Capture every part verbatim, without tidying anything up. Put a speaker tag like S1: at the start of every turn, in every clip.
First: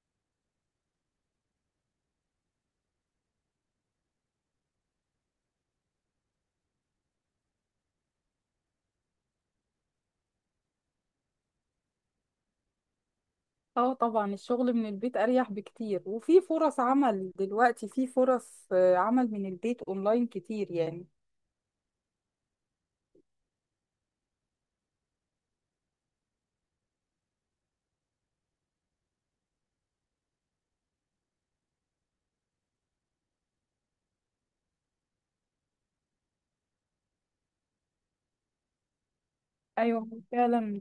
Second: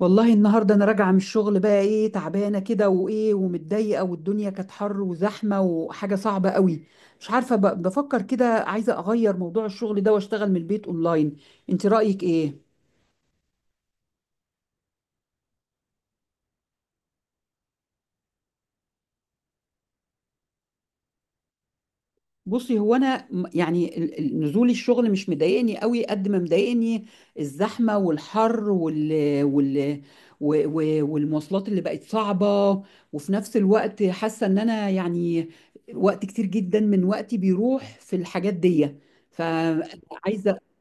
S1: والله النهارده انا راجعه من الشغل، بقى ايه، تعبانه كده وايه ومتضايقه، والدنيا كانت حر وزحمه وحاجه صعبه قوي. مش عارفه، ب- بفكر كده، عايزه اغير موضوع الشغل ده واشتغل من البيت اونلاين. انت رايك ايه؟
S2: اه طبعا، الشغل من البيت اريح بكتير وفي فرص عمل دلوقتي. في فرص آه، عمل من البيت اونلاين كتير يعني.
S1: بصي، هو انا م- يعني ال- ال- نزول الشغل مش مضايقني قوي قد ما مضايقني الزحمه والحر وال وال و- و- والمواصلات اللي بقت صعبه. وفي نفس الوقت حاسه ان انا، يعني، وقت كتير جدا من وقتي بيروح في الحاجات دي. مم.
S2: ايوه
S1: فعايزه
S2: فعلا.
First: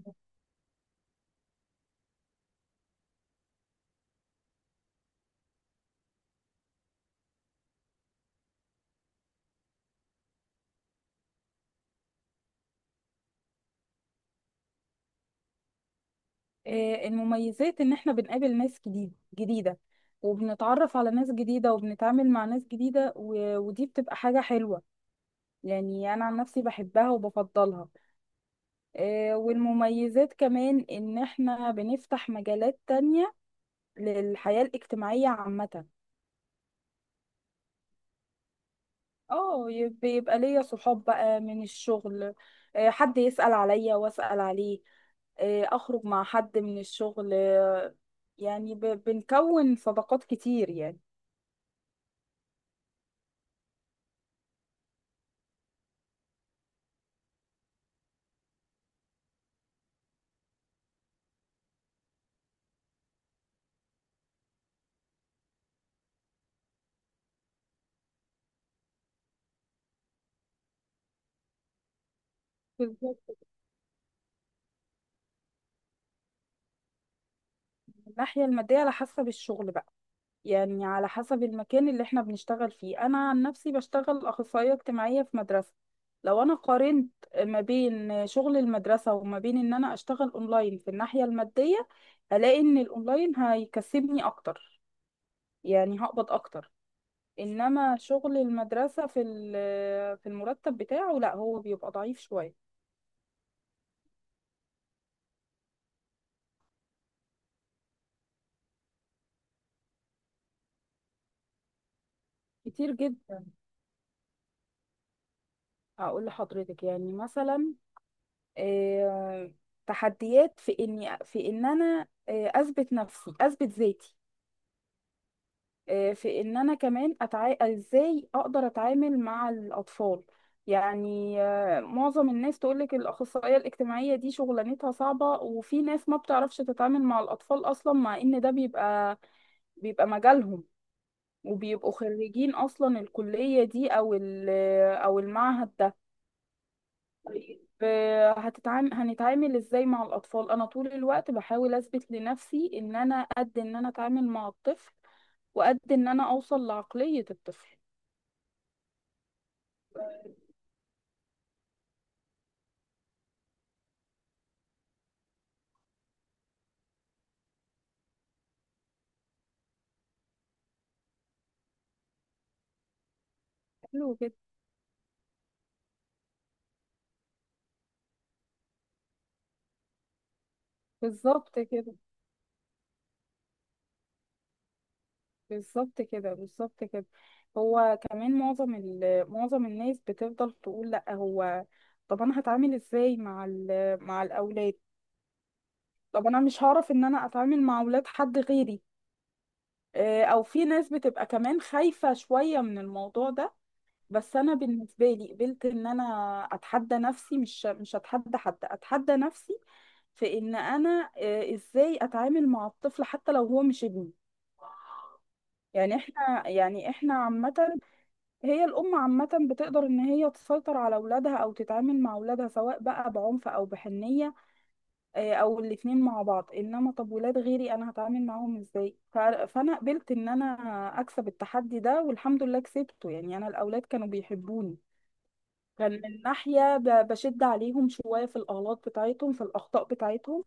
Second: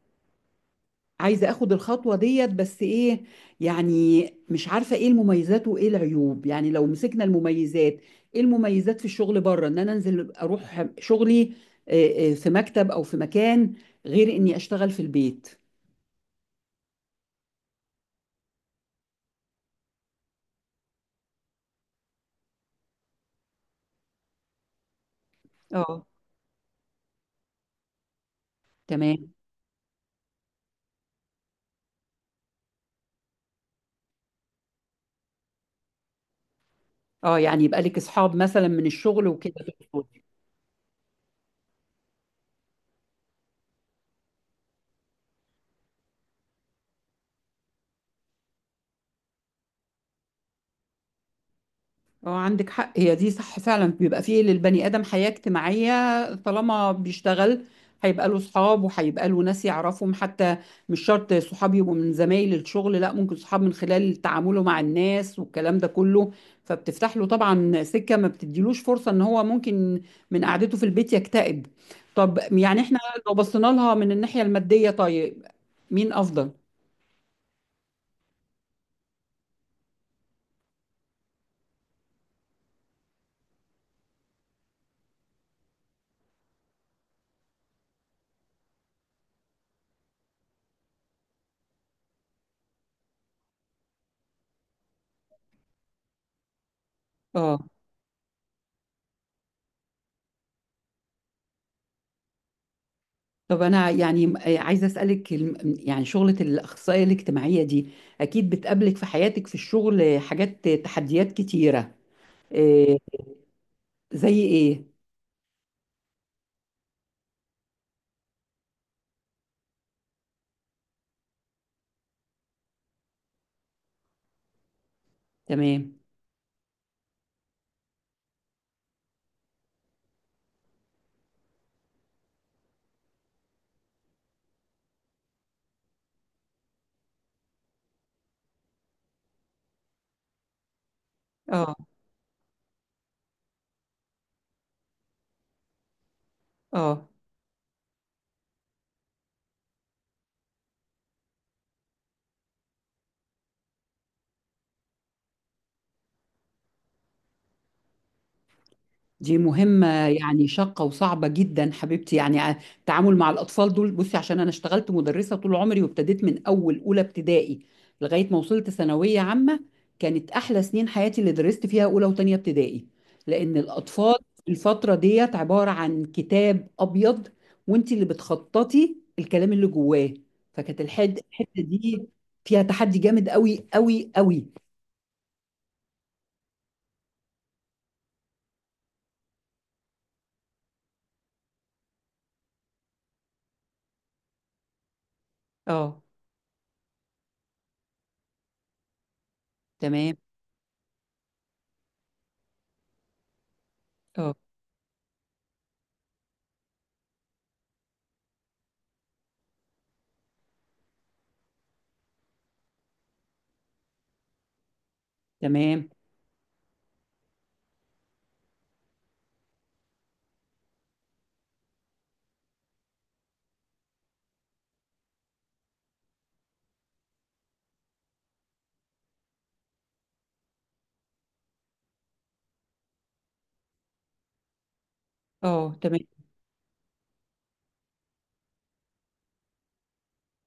S1: عايزة اخد الخطوة ديت، بس ايه، يعني مش عارفة ايه المميزات وايه العيوب. يعني لو مسكنا المميزات، ايه المميزات في الشغل بره، ان انا انزل اروح شغلي آه، آه، في مكتب او في مكان، غير اني اشتغل في البيت.
S2: آه، المميزات ان احنا بنقابل ناس جديد جديدة وبنتعرف على ناس جديدة وبنتعامل مع ناس جديدة و- ودي بتبقى حاجة حلوة.
S1: اه،
S2: يعني انا عن نفسي بحبها وبفضلها.
S1: تمام.
S2: آه، والمميزات كمان ان احنا بنفتح مجالات تانية للحياة الاجتماعية عامة.
S1: اه، يعني يبقى لك اصحاب مثلا من الشغل وكده.
S2: اه، يب- بيبقى ليا صحاب بقى من الشغل. آه، حد يسأل عليا واسأل عليه. آه، اخرج مع حد من الشغل. آه، يعني ب- بنكون صداقات كتير يعني.
S1: اه، عندك حق، هي دي صح فعلا، بيبقى فيه للبني ادم حياة اجتماعية طالما بيشتغل، هيبقى له صحاب وهيبقى له ناس يعرفهم، حتى مش شرط صحاب يبقوا من زمايل الشغل، لا ممكن صحاب من خلال تعامله مع الناس والكلام ده كله. فبتفتح له طبعا سكة، ما بتديلوش فرصة ان هو ممكن من قعدته في البيت يكتئب. طب يعني احنا لو
S2: بالظبط.
S1: بصينا لها من الناحية المادية، طيب مين افضل؟
S2: من الناحية المادية على حسب الشغل بقى. يعني على حسب المكان اللي احنا بنشتغل فيه. انا عن نفسي بشتغل اخصائية اجتماعية في مدرسة. لو انا قارنت ما بين شغل المدرسة وما بين ان انا اشتغل اونلاين في الناحية المادية، هلاقي ان الاونلاين هيكسبني اكتر، يعني هقبض اكتر.
S1: اه،
S2: انما شغل المدرسة في ال- آه، في المرتب بتاعه لا، هو بيبقى ضعيف شوية.
S1: طب أنا يعني عايزة أسألك، الم- يعني شغلة الأخصائية الاجتماعية دي أكيد بتقابلك في حياتك في الشغل حاجات، تحديات كتيرة،
S2: كتير
S1: إيه،
S2: جدا.
S1: زي إيه؟
S2: اقول لحضرتك يعني مثلا، آه، تحديات في اني في ان انا آه، اثبت نفسي، اثبت ذاتي.
S1: تمام.
S2: آه، في ان انا كمان أتع... ازاي اقدر اتعامل مع الاطفال. يعني آه، معظم الناس تقولك الاخصائية الاجتماعية دي شغلانتها صعبة، وفي ناس ما بتعرفش تتعامل مع الاطفال اصلا، مع ان ده بيبقى بيبقى مجالهم
S1: اه،
S2: وبيبقوا خريجين اصلا الكلية دي او ال- او المعهد ده.
S1: اه.
S2: ف- هتتعام هنتعامل ازاي مع الاطفال. انا طول الوقت بحاول اثبت لنفسي ان انا قد ان انا اتعامل مع الطفل وقد ان انا اوصل لعقلية الطفل.
S1: دي مهمة يعني شاقة وصعبة جدا حبيبتي، يعني ع- التعامل مع الأطفال دول. بصي، عشان أنا اشتغلت مدرسة طول عمري، وابتديت من أول أولى ابتدائي لغاية ما وصلت ثانوية عامة. كانت أحلى سنين حياتي اللي درست فيها أولى وتانية ابتدائي، لأن الأطفال
S2: حلو كده.
S1: في الفترة ديت عبارة عن كتاب أبيض، وأنت اللي بتخططي الكلام اللي جواه. فكانت الحد-
S2: بالظبط
S1: الحتة
S2: كده،
S1: دي فيها تحدي جامد قوي قوي قوي.
S2: بالظبط كده، بالظبط كده. هو كمان معظم ال... معظم الناس بتفضل تقول لا، هو طب انا هتعامل ازاي مع ال... مع الاولاد؟
S1: اه،
S2: طب انا مش هعرف ان انا اتعامل مع اولاد حد غيري.
S1: تمام.
S2: آه، او في ناس بتبقى كمان خايفة شوية من الموضوع ده.
S1: اه،
S2: بس انا بالنسبة لي قبلت ان انا اتحدى نفسي، مش مش اتحدى حد، اتحدى نفسي. في ان انا آه، ازاي اتعامل مع الطفل حتى لو هو مش ابني.
S1: تمام.
S2: يعني احنا يعني احنا عامة، هي الأم عامة بتقدر إن هي تسيطر على أولادها أو تتعامل مع أولادها سواء بقى بعنف أو بحنية، آه، او الاتنين مع بعض. انما طب ولاد غيري انا هتعامل معاهم ازاي؟ ف- فانا قبلت ان انا اكسب التحدي ده، والحمد لله كسبته. يعني انا الاولاد كانوا بيحبوني.
S1: اه،
S2: كان
S1: تمام.
S2: من ناحية ب- بشد عليهم شوية في الأغلاط بتاعتهم، في الأخطاء بتاعتهم،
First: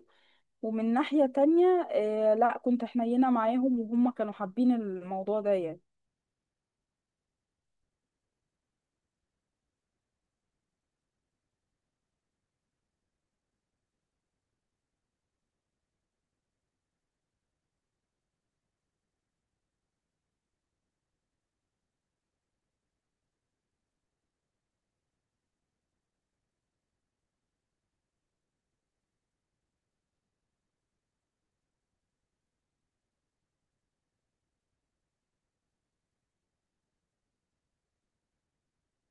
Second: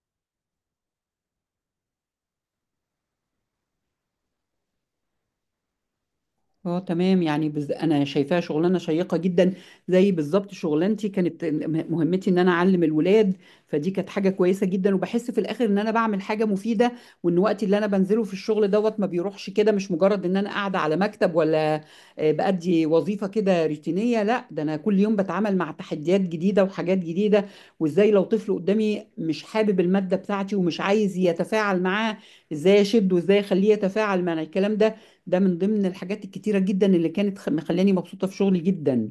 S2: ومن ناحية تانية آه لا، كنت حنينة معاهم وهم كانوا حابين الموضوع ده يعني.
S1: اه، تمام. يعني بز... انا شايفاها شغلانه شيقه جدا، زي بالظبط شغلانتي. كانت م- مهمتي ان انا اعلم الولاد، فدي كانت حاجه كويسه جدا، وبحس في الاخر ان انا بعمل حاجه مفيده، وان وقتي اللي انا بنزله في الشغل دوت ما بيروحش كده، مش مجرد ان انا قاعده على مكتب ولا آه، بأدي وظيفه كده روتينيه، لا ده انا كل يوم بتعامل مع تحديات جديده وحاجات جديده. وازاي لو طفل قدامي مش حابب الماده بتاعتي ومش عايز يتفاعل معاه، ازاي اشده وازاي اخليه يتفاعل مع الكلام ده. ده من ضمن الحاجات الكتيرة جدا اللي كانت خ- مخلاني مبسوطة في شغلي جدا.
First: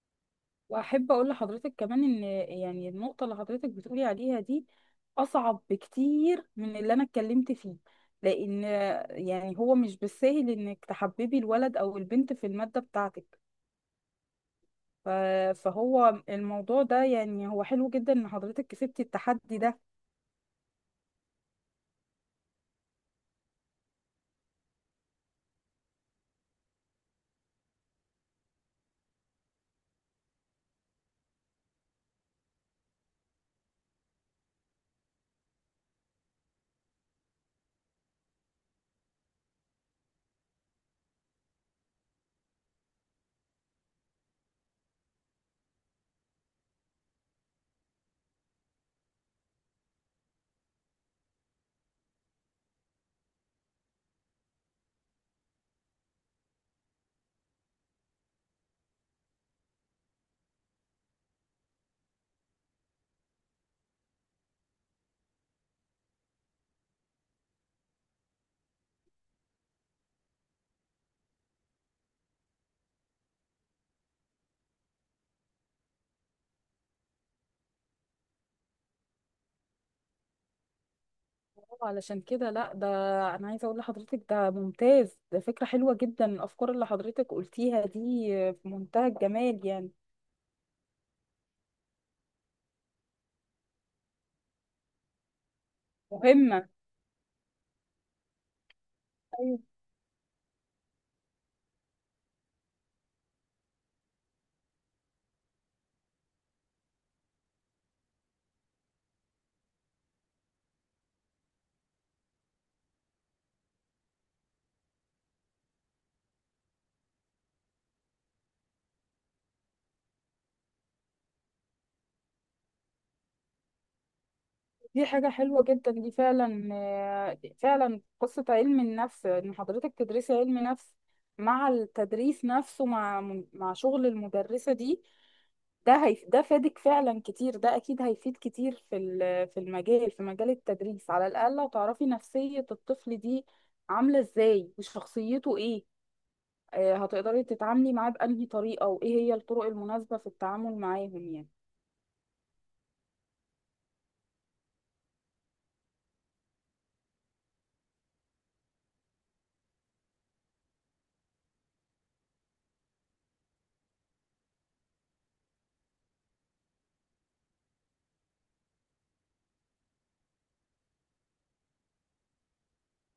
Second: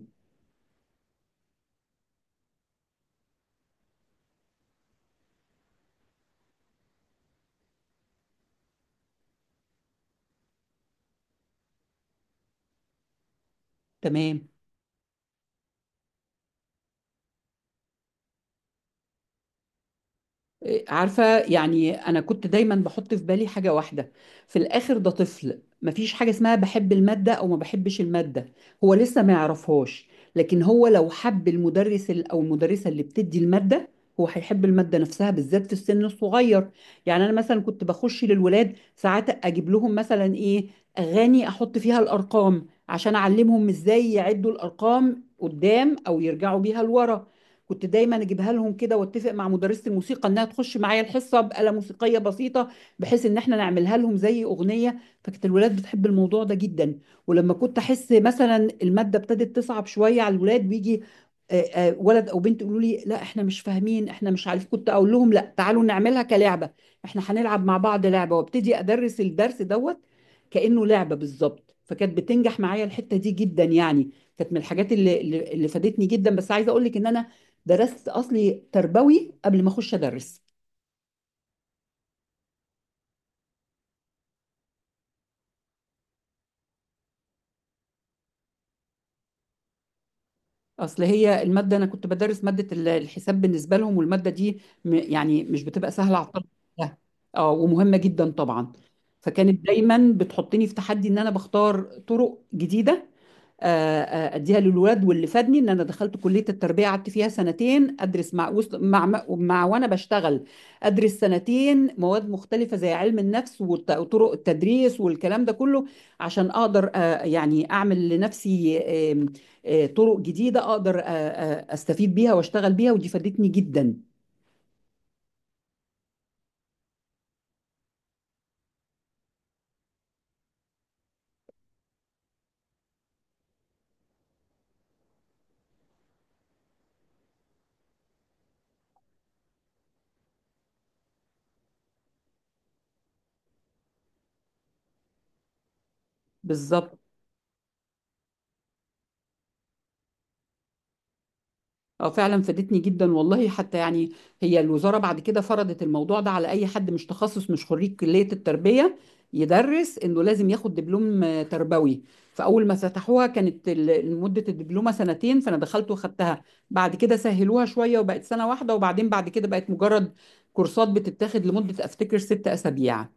S2: واحب اقول لحضرتك كمان ان، يعني النقطه اللي حضرتك بتقولي عليها دي اصعب بكتير من اللي انا اتكلمت فيه، لان يعني هو مش بالسهل انك تحببي الولد او البنت في الماده بتاعتك.
S1: تمام.
S2: ف- فهو الموضوع ده يعني هو حلو جدا ان حضرتك كسبتي التحدي ده.
S1: عارفة، يعني أنا كنت دايما بحط في بالي حاجة واحدة. في الآخر ده طفل، مفيش حاجة اسمها بحب المادة أو ما بحبش المادة، هو لسه ما يعرفهاش. لكن هو لو حب المدرس ال- أو المدرسة اللي بتدي المادة، هو هيحب المادة نفسها، بالذات في السن الصغير. يعني أنا مثلا كنت بخش للولاد ساعات أجيب لهم مثلا إيه، أغاني أحط فيها الأرقام، عشان أعلمهم إزاي يعدوا الأرقام قدام أو يرجعوا بيها لورا. كنت دايما اجيبها لهم كده، واتفق مع مدرسة الموسيقى انها تخش معايا الحصة بآلة موسيقية بسيطة، بحيث ان احنا نعملها لهم زي اغنية. فكانت الولاد بتحب الموضوع ده جدا. ولما كنت احس مثلا المادة ابتدت تصعب شوية على الولاد، ويجي آه، آه، ولد او بنت يقولوا لي لا احنا مش فاهمين، احنا مش عارف، كنت اقول لهم لا تعالوا نعملها كلعبة، احنا هنلعب مع بعض لعبة، وابتدي ادرس الدرس دوت كأنه لعبة بالظبط. فكانت بتنجح معايا الحتة دي جدا، يعني كانت من الحاجات اللي اللي اللي فادتني جدا. بس عايزة اقول لك ان انا درست اصلي تربوي قبل ما اخش ادرس.
S2: علشان كده لا، ده انا عايزه اقول لحضرتك ده ممتاز، ده فكره حلوه جدا. الافكار اللي حضرتك قلتيها دي في منتهى الجمال يعني.
S1: اصل هي الماده، انا كنت بدرس ماده ال- الحساب بالنسبه لهم، والماده دي م- يعني مش بتبقى سهله على الطلبه
S2: مهمه.
S1: كلها. اه، ومهمه جدا طبعا. فكانت دايما بتحطني في تحدي ان انا بختار طرق جديده آه، آه، اديها للولاد. واللي فادني ان انا دخلت كليه التربيه، قعدت فيها سنتين ادرس مع وسط- مع مع مع- وانا بشتغل. ادرس سنتين مواد مختلفه زي علم النفس والط- وطرق التدريس والكلام ده كله، عشان اقدر آه، يعني اعمل لنفسي آم، آه، طرق جديده، اقدر آه، آه، استفيد بيها واشتغل بيها، ودي فادتني جدا.
S2: دي حاجة حلوة جدا، دي فعلا آه، فعلا قصة علم النفس إن حضرتك تدرسي علم نفس مع التدريس نفسه، مع مع شغل المدرسة دي، ده هيف ده فادك فعلا كتير. ده أكيد هيفيد كتير في ال- في المجال، في مجال التدريس. على الأقل هتعرفي نفسية الطفل دي عاملة إزاي وشخصيته إيه. آه،
S1: بالظبط.
S2: هتقدري تتعاملي معاه بأنهي طريقة وإيه هي الطرق المناسبة في التعامل معاهم يعني.
S1: اه فعلا فادتني جدا والله، حتى يعني هي الوزارة بعد كده فرضت الموضوع ده على اي حد مش تخصص، مش خريج كلية التربية، يدرس انه لازم ياخد دبلوم آه، تربوي. فاول ما فتحوها كانت ال- مدة الدبلومة سنتين، فانا دخلت واخدتها. بعد كده سهلوها شوية وبقت سنة واحدة، وبعدين بعد كده بقت مجرد كورسات بتتاخد لمدة افتكر ست اسابيع.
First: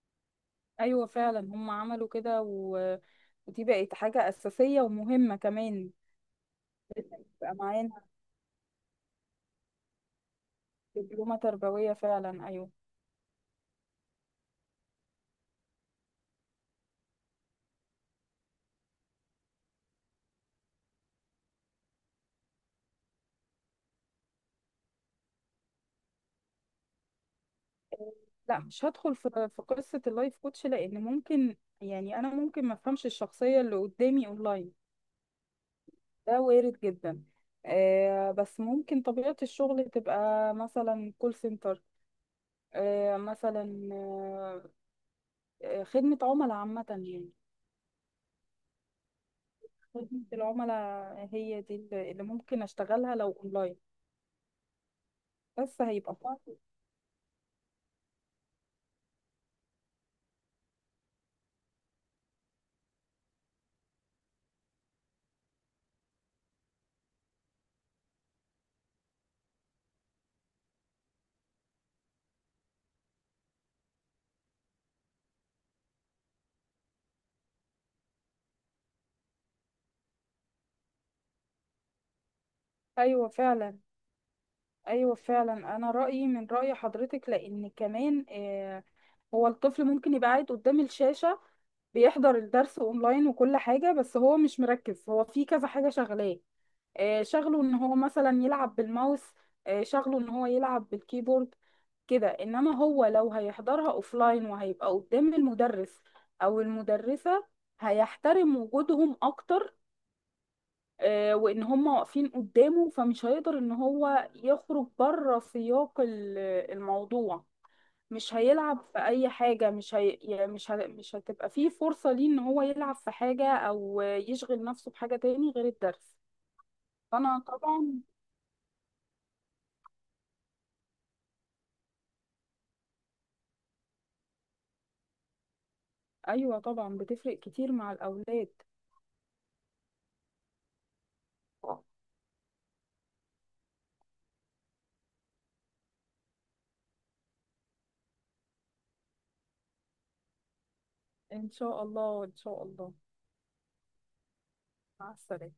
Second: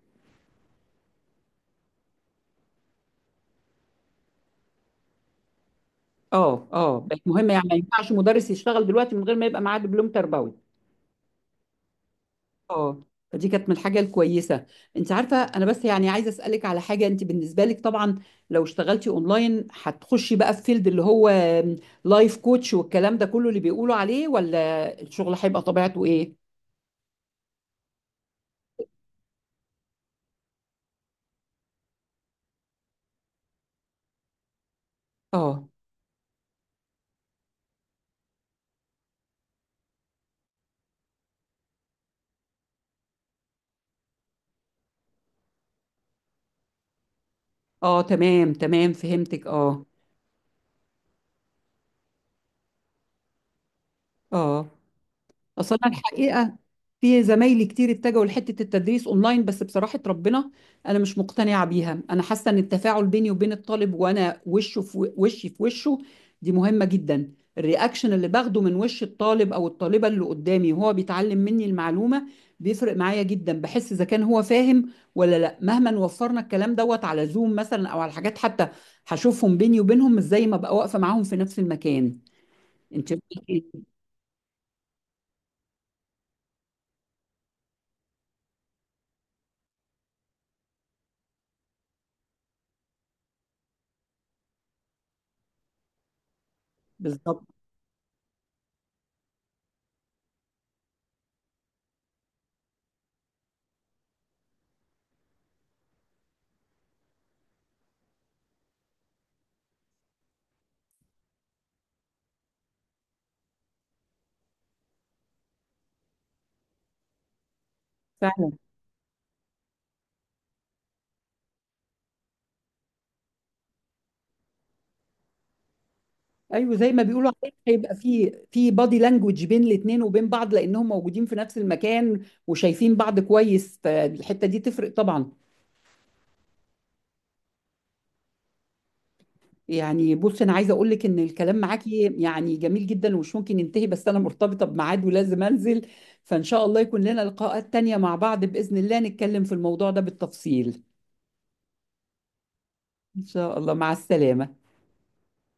S2: ايوه فعلا، هم عملوا كده و... ودي بقت حاجه اساسيه ومهمه كمان.
S1: اه، اه، بقت مهمة،
S2: يبقى
S1: يعني ما
S2: معانا
S1: ينفعش مدرس يشتغل دلوقتي من غير ما يبقى معاه دبلوم تربوي.
S2: دبلومه تربويه فعلا، ايوه.
S1: اه، فدي كانت من الحاجه الكويسه. انت عارفه، انا بس يعني عايزه اسالك على حاجه، انت بالنسبه لك طبعا لو اشتغلتي اونلاين، هتخشي بقى في فيلد اللي هو لايف كوتش والكلام ده كله اللي بيقولوا عليه، ولا الشغل هيبقى طبيعته ايه؟
S2: لا مش هدخل في في قصه اللايف كوتش، لان ممكن يعني انا ممكن ما افهمش الشخصيه اللي قدامي اونلاين.
S1: اه،
S2: ده وارد جدا. آه، بس ممكن طبيعه الشغل تبقى مثلا كول سنتر، آه مثلا آه، آه، خدمه عملاء عامه يعني.
S1: اه، تمام، تمام، فهمتك، اه،
S2: خدمه العملاء هي دي اللي اللي ممكن اشتغلها لو اونلاين،
S1: اه. اصل
S2: بس
S1: انا
S2: هيبقى صعب.
S1: الحقيقه في زمايلي كتير اتجهوا لحته التدريس اونلاين، بس بصراحه ربنا، انا مش مقتنعه بيها. انا حاسه ان التفاعل بيني وبين الطالب، وانا وشه في و- وشي في وشه، دي مهمه جدا. الرياكشن اللي باخده من وش الطالب او الطالبه اللي قدامي وهو بيتعلم مني المعلومه بيفرق معايا جدا، بحس اذا كان هو فاهم ولا لا. مهما وفرنا الكلام دوت على زوم مثلا او على حاجات، حتى هشوفهم بيني وبينهم، مش زي ما بقى واقفه معاهم في نفس المكان. انت
S2: ايوه
S1: رأيك
S2: فعلا.
S1: إيه؟
S2: ايوه فعلا انا رايي من راي حضرتك. لان كمان آه، هو الطفل ممكن يبقى قاعد قدام الشاشه بيحضر الدرس اونلاين وكل حاجه، بس هو مش مركز، هو في كذا حاجه شغلاه. آه،
S1: بالظبط.
S2: شغله ان هو مثلا يلعب بالماوس، آه شغله ان هو يلعب بالكيبورد كده. انما هو لو هيحضرها اوفلاين وهيبقى قدام المدرس او المدرسه هيحترم وجودهم اكتر. آه، وان هم واقفين قدامه، فمش هيقدر ان هو يخرج بره سياق ال- الموضوع. مش هيلعب في اي حاجة، مش هي... يعني مش ه... مش هتبقى فيه فرصة ليه ان هو يلعب في حاجة او يشغل نفسه بحاجة تاني غير الدرس.
S1: ايوه، زي ما بيقولوا
S2: فانا
S1: عليه، هيبقى
S2: طبعا،
S1: في في بادي لانجوج بين الاثنين وبين بعض، لانهم موجودين في نفس المكان وشايفين بعض كويس، فالحته دي تفرق طبعا.
S2: ايوه طبعا بتفرق كتير مع الاولاد.
S1: يعني بص، انا عايزه اقول لك ان الكلام معاكي يعني جميل جدا ومش ممكن ينتهي، بس انا مرتبطه بميعاد ولازم انزل، فان شاء الله يكون لنا لقاءات تانية مع بعض، باذن الله نتكلم في الموضوع ده بالتفصيل.
S2: ان شاء الله، ان شاء الله.
S1: ان شاء الله، مع السلامه.
S2: مع السلامة.